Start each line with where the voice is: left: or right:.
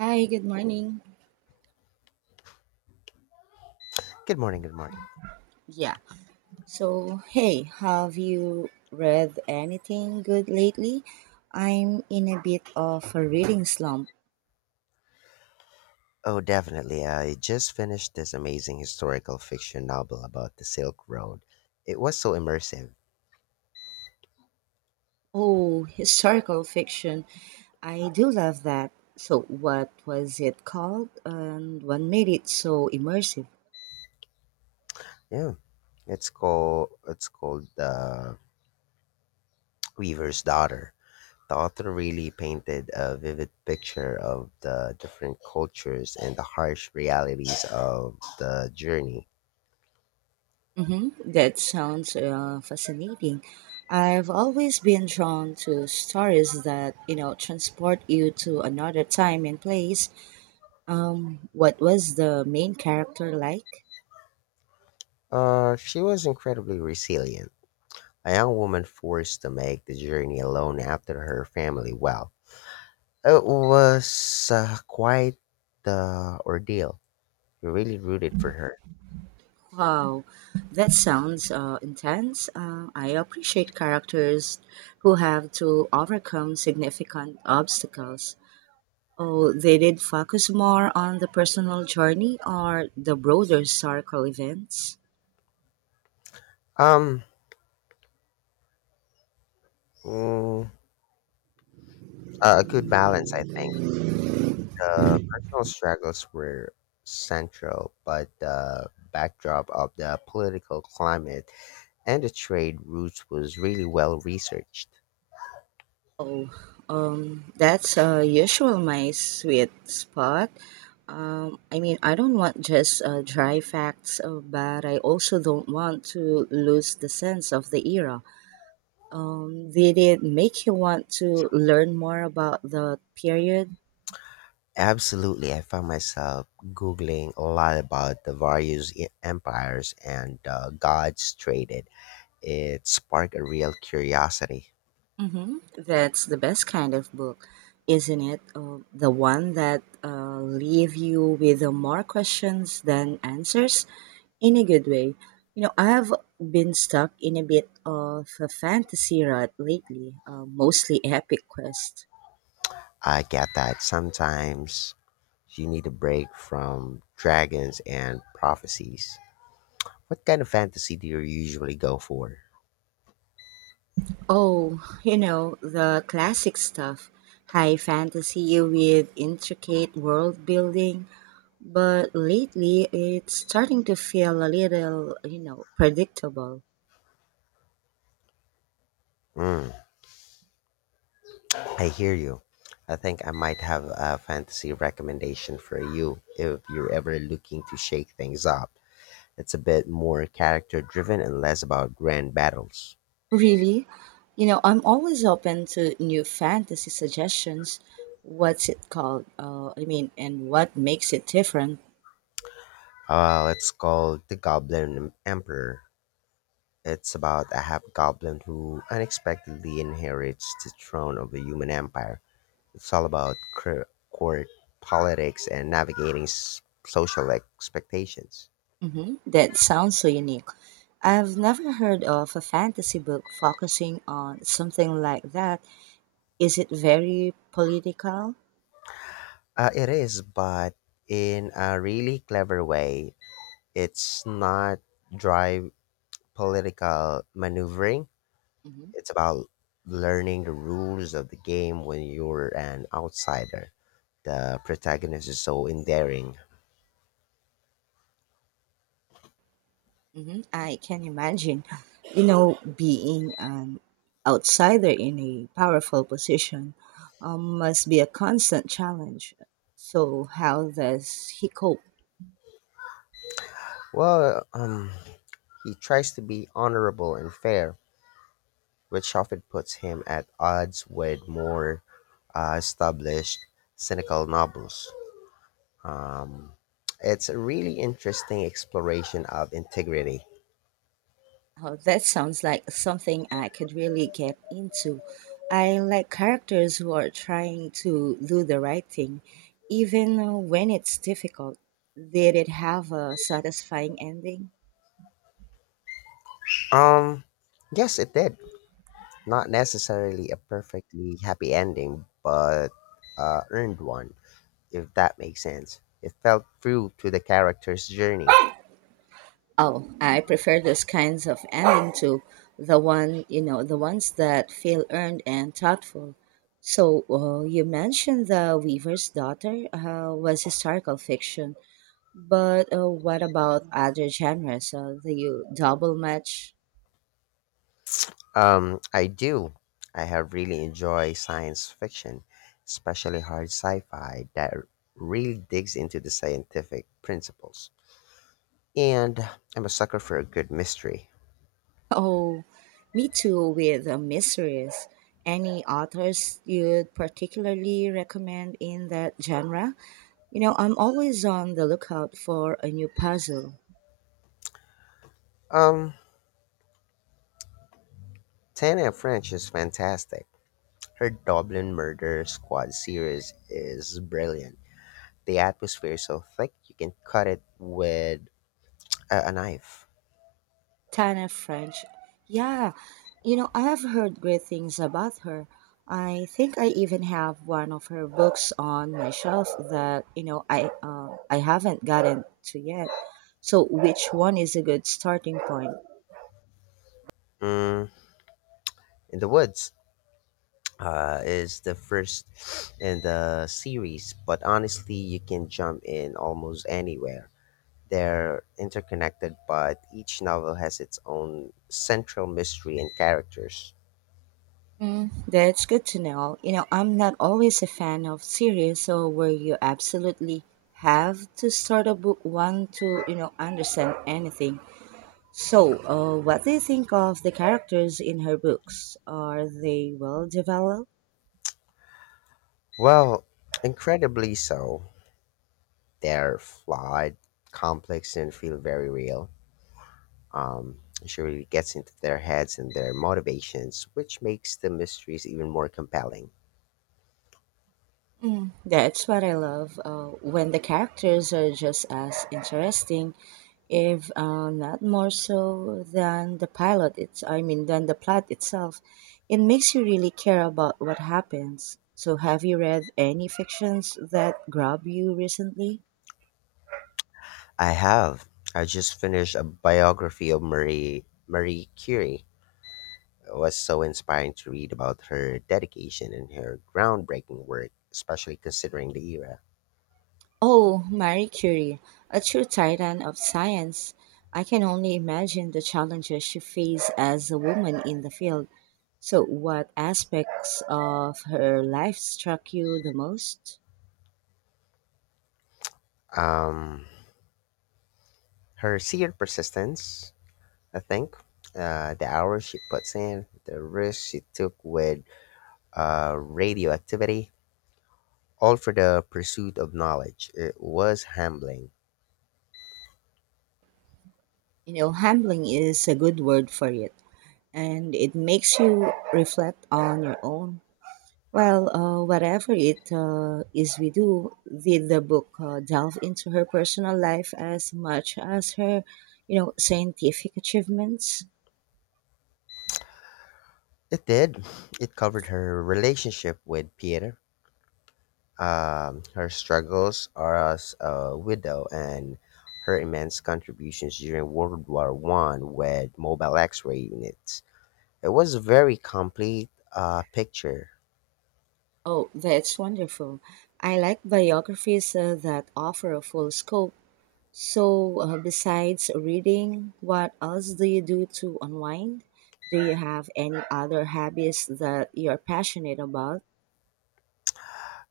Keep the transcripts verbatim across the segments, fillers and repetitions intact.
right: Hi, good morning.
left: Good morning, good morning.
right: Yeah. So, hey, have you read anything good lately? I'm in a bit of a reading slump.
left: Oh, definitely. I just finished this amazing historical fiction novel about the Silk Road. It was so immersive.
right: Oh, historical fiction. I do love that. So, what was it called and what made it so immersive?
left: Yeah, it's called it's called uh, Weaver's Daughter. The author really painted a vivid picture of the different cultures and the harsh realities of the journey.
right: Mm-hmm. That sounds uh, fascinating. I've always been drawn to stories that, you know, transport you to another time and place. Um, what was the main character like?
left: Uh, she was incredibly resilient, a young woman forced to make the journey alone after her family well. It was uh, quite the ordeal. We really rooted for her.
right: Wow, that sounds uh, intense. Uh, I appreciate characters who have to overcome significant obstacles. Oh, they did focus more on the personal journey or the broader circle events.
left: Um, mm, a good balance, I think. The personal struggles were central, but the backdrop of the political climate and the trade routes was really well researched.
right: Oh, um, that's uh, usual my sweet spot. Um, I mean, I don't want just uh, dry facts, uh, but I also don't want to lose the sense of the era. Um, did it make you want to learn more about the period?
left: Absolutely, I found myself googling a lot about the various e- empires and uh, gods traded. It sparked a real curiosity.
right: hmm That's the best kind of book, isn't it? Uh, the one that uh, leave you with uh, more questions than answers in a good way. You know, I've been stuck in a bit of a fantasy rut lately, uh, mostly epic quest.
left: I get that sometimes you need a break from dragons and prophecies. What kind of fantasy do you usually go for?
right: Oh, you know, the classic stuff. High fantasy with intricate world building, but lately it's starting to feel a little, you know, predictable.
left: Mm, I hear you. I think I might have a fantasy recommendation for you if you're ever looking to shake things up. It's a bit more character driven and less about grand battles.
right: Really? You know, I'm always open to new fantasy suggestions. What's it called? Uh, I mean, and what makes it different?
left: Uh, it's called The Goblin Emperor. It's about a hobgoblin who unexpectedly inherits the throne of a human empire. It's all about cor- court politics and navigating s- social expectations.
right: hmm That sounds so unique. I've never heard of a fantasy book focusing on something like that. Is it very political?
left: Uh, it is, but in a really clever way. It's not dry political maneuvering.
right: Mm-hmm.
left: It's about learning the rules of the game when you're an outsider. The protagonist is so endearing.
right: hmm I can imagine, you know, being an outsider in a powerful position um, must be a constant challenge. So, how does he cope?
left: Well, um, he tries to be honorable and fair, which often puts him at odds with more uh, established cynical novels. Um, it's a really interesting exploration of integrity.
right: Oh, that sounds like something I could really get into. I like characters who are trying to do the right thing, even uh, when it's difficult. Did it have a satisfying ending?
left: Um, yes, it did. Not necessarily a perfectly happy ending, but uh, earned one, if that makes sense. It felt true to the character's journey.
right: Oh, I prefer those kinds of ending to the one, you know, the ones that feel earned and thoughtful. So, uh, you mentioned The Weaver's Daughter uh, was historical fiction, but uh, what about other genres? Uh, do you double match?
left: Um, I do. I have really enjoyed science fiction, especially hard sci-fi that really digs into the scientific principles. And I'm a sucker for a good mystery.
right: Oh, me too with uh, mysteries. Any authors you'd particularly recommend in that genre? You know, I'm always on the lookout for a new puzzle.
left: Um, Tana French is fantastic. Her Dublin Murder Squad series is brilliant. The atmosphere is so thick you can cut it with a, a knife.
right: Tana French. Yeah, you know, I have heard great things about her. I think I even have one of her books on my shelf that, you know, I uh, I haven't gotten to yet. So which one is a good starting point?
left: Mm, in the woods uh, is the first in the series, but honestly, you can jump in almost anywhere. They're interconnected, but each novel has its own central mystery and characters.
right: Mm, that's good to know. You know, I'm not always a fan of series so where you absolutely have to start a book one to, you know, understand anything. So, uh, what do you think of the characters in her books? Are they well developed?
left: Well, incredibly so. They're flawed, complex, and feel very real. Um, she really gets into their heads and their motivations, which makes the mysteries even more compelling.
right: Mm, that's what I love uh, when the characters are just as interesting, if uh, not more so than the pilot. It's I mean than the plot itself. It makes you really care about what happens. So, have you read any fictions that grab you recently?
left: I have. I just finished a biography of Marie Marie Curie, was so inspiring to read about her dedication and her groundbreaking work, especially considering the era.
right: Oh, Marie Curie, a true titan of science. I can only imagine the challenges she faced as a woman in the field. So, what aspects of her life struck you the most?
left: Um, Her sheer persistence, I think, uh, the hours she puts in, the risks she took with uh, radioactivity, all for the pursuit of knowledge. It was humbling.
right: You know, humbling is a good word for it, and it makes you reflect on your own. Well, uh, whatever it uh, is we do, did the book uh, delve into her personal life as much as her, you know, scientific achievements?
left: It did. It covered her relationship with Peter. Um, her struggles are as a widow and her immense contributions during World War One with mobile X-ray units. It was a very complete uh, picture.
right: Oh, that's wonderful. I like biographies uh, that offer a full scope. So, uh, besides reading, what else do you do to unwind? Do you have any other hobbies that you're passionate about?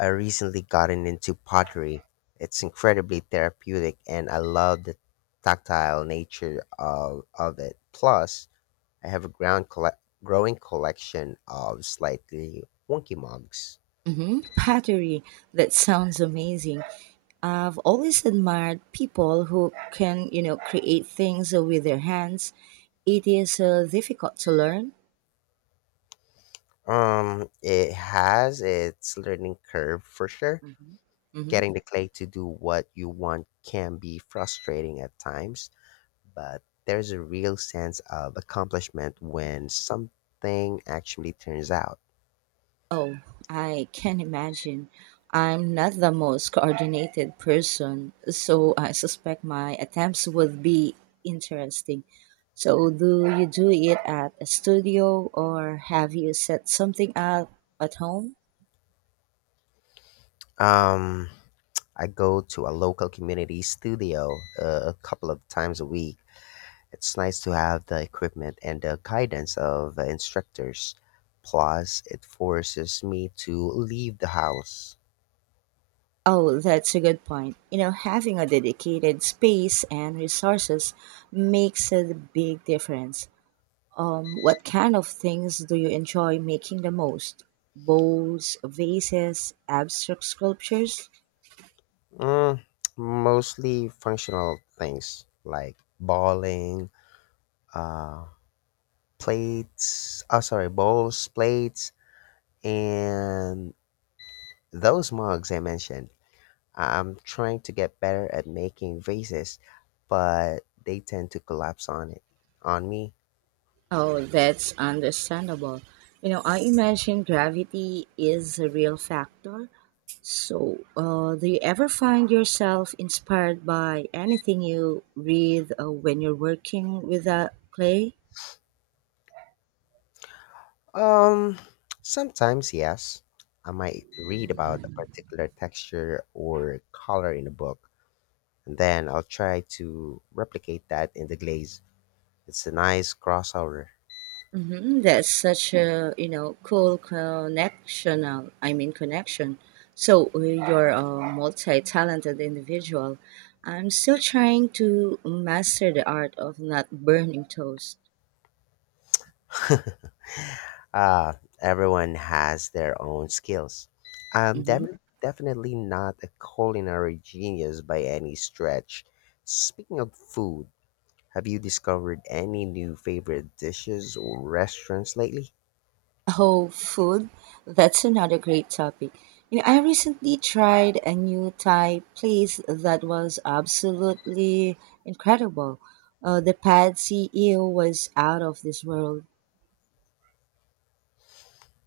left: I recently gotten into pottery. It's incredibly therapeutic, and I love the tactile nature of of it. Plus, I have a ground colle- growing collection of slightly wonky mugs.
right: hmm Pottery. That sounds amazing. I've always admired people who can, you know, create things with their hands. It is uh, difficult to learn.
left: Um, it has its learning curve for sure.
right: hmm
left: Getting the clay to do what you want can be frustrating at times, but there's a real sense of accomplishment when something actually turns out.
right: Oh, I can imagine. I'm not the most coordinated person, so I suspect my attempts would be interesting. So, do you do it at a studio or have you set something up at home?
left: Um, I go to a local community studio uh, a couple of times a week. It's nice to have the equipment and the guidance of uh, instructors. Plus, it forces me to leave the house.
right: Oh, that's a good point. You know, having a dedicated space and resources makes a big difference. Um, what kind of things do you enjoy making the most? Bowls, vases, abstract sculptures?
left: Mm, Mostly functional things like balling, uh, plates, oh, sorry, bowls, plates, and those mugs I mentioned. I- I'm trying to get better at making vases, but they tend to collapse on it, on me.
right: Oh, that's understandable. You know, I imagine gravity is a real factor. So, uh, do you ever find yourself inspired by anything you read uh, when you're working with a clay?
left: Um, Sometimes, yes. I might read about a particular texture or color in a book, and then I'll try to replicate that in the glaze. It's a nice crossover.
right: hmm That's such a you know cool connection. Uh, I mean connection. So uh, you're a multi-talented individual. I'm still trying to master the art of not burning toast.
left: uh, Everyone has their own skills. I'm
right: hmm
left: dem- definitely not a culinary genius by any stretch. Speaking of food, have you discovered any new favorite dishes or restaurants lately?
right: Oh, food. That's another great topic. You know, I recently tried a new Thai place that was absolutely incredible. Uh, the pad C E O was out of this world.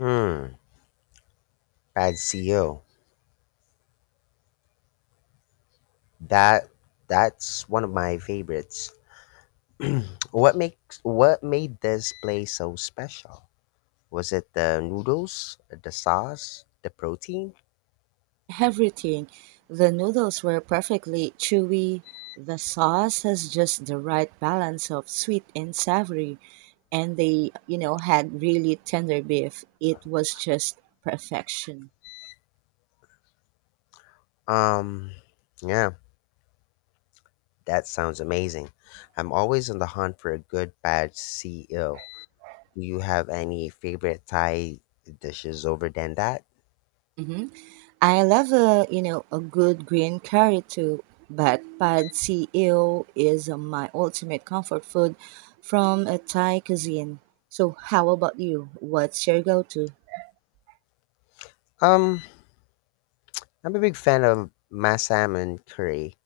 left: Hmm, Pad C E O. That that's one of my favorites. What makes what made this place so special? Was it the noodles, the sauce, the protein?
right: Everything. The noodles were perfectly chewy, the sauce has just the right balance of sweet and savory, and they, you know, had really tender beef. It was just perfection.
left: Um, yeah, that sounds amazing. I'm always on the hunt for a good bad ceo. Do you have any favorite Thai dishes over than that?
right: hmm I love a, you know, a good green curry too, but pad see ew is uh, my ultimate comfort food from a Thai cuisine. So how about you? What's your go-to?
left: Um, I'm a big fan of my salmon curry.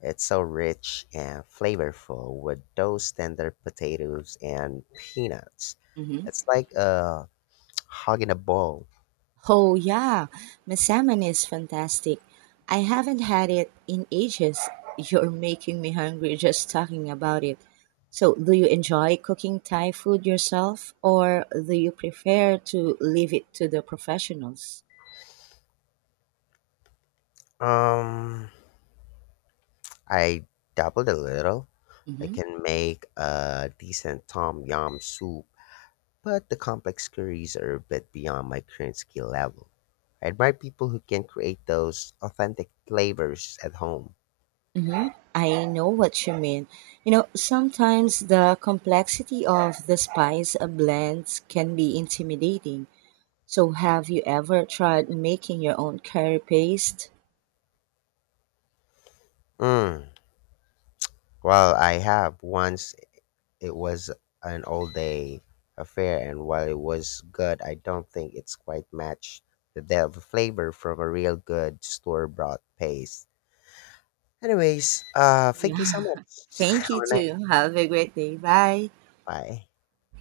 left: It's so rich and flavorful with those tender potatoes and peanuts.
right: hmm
left: It's like a hog in a bowl.
right: Oh yeah, Masaman is fantastic. I haven't had it in ages. You're making me hungry just talking about it. So, do you enjoy cooking Thai food yourself, or do you prefer to leave it to the professionals?
left: Um, I dabbled a little. I
right: hmm
left: can make a decent tom yum soup, but the complex queries are a bit beyond my current skill level. I admire people who can create those authentic flavors at home.
right: hmm I know what you mean. You know, sometimes the complexity of the spice blends can be intimidating. So, have you ever tried making your own curry paste?
left: Mm. Well, I have. Once it was an all day affair, and while it was good, I don't think it's quite matched the depth of flavor from a real good store bought paste. Anyways, uh, thank you
right: Yeah.
left: so much.
right: Thank
left: Have
right: you
left: a nice
right: too. Have a great day. Bye.
left: bye.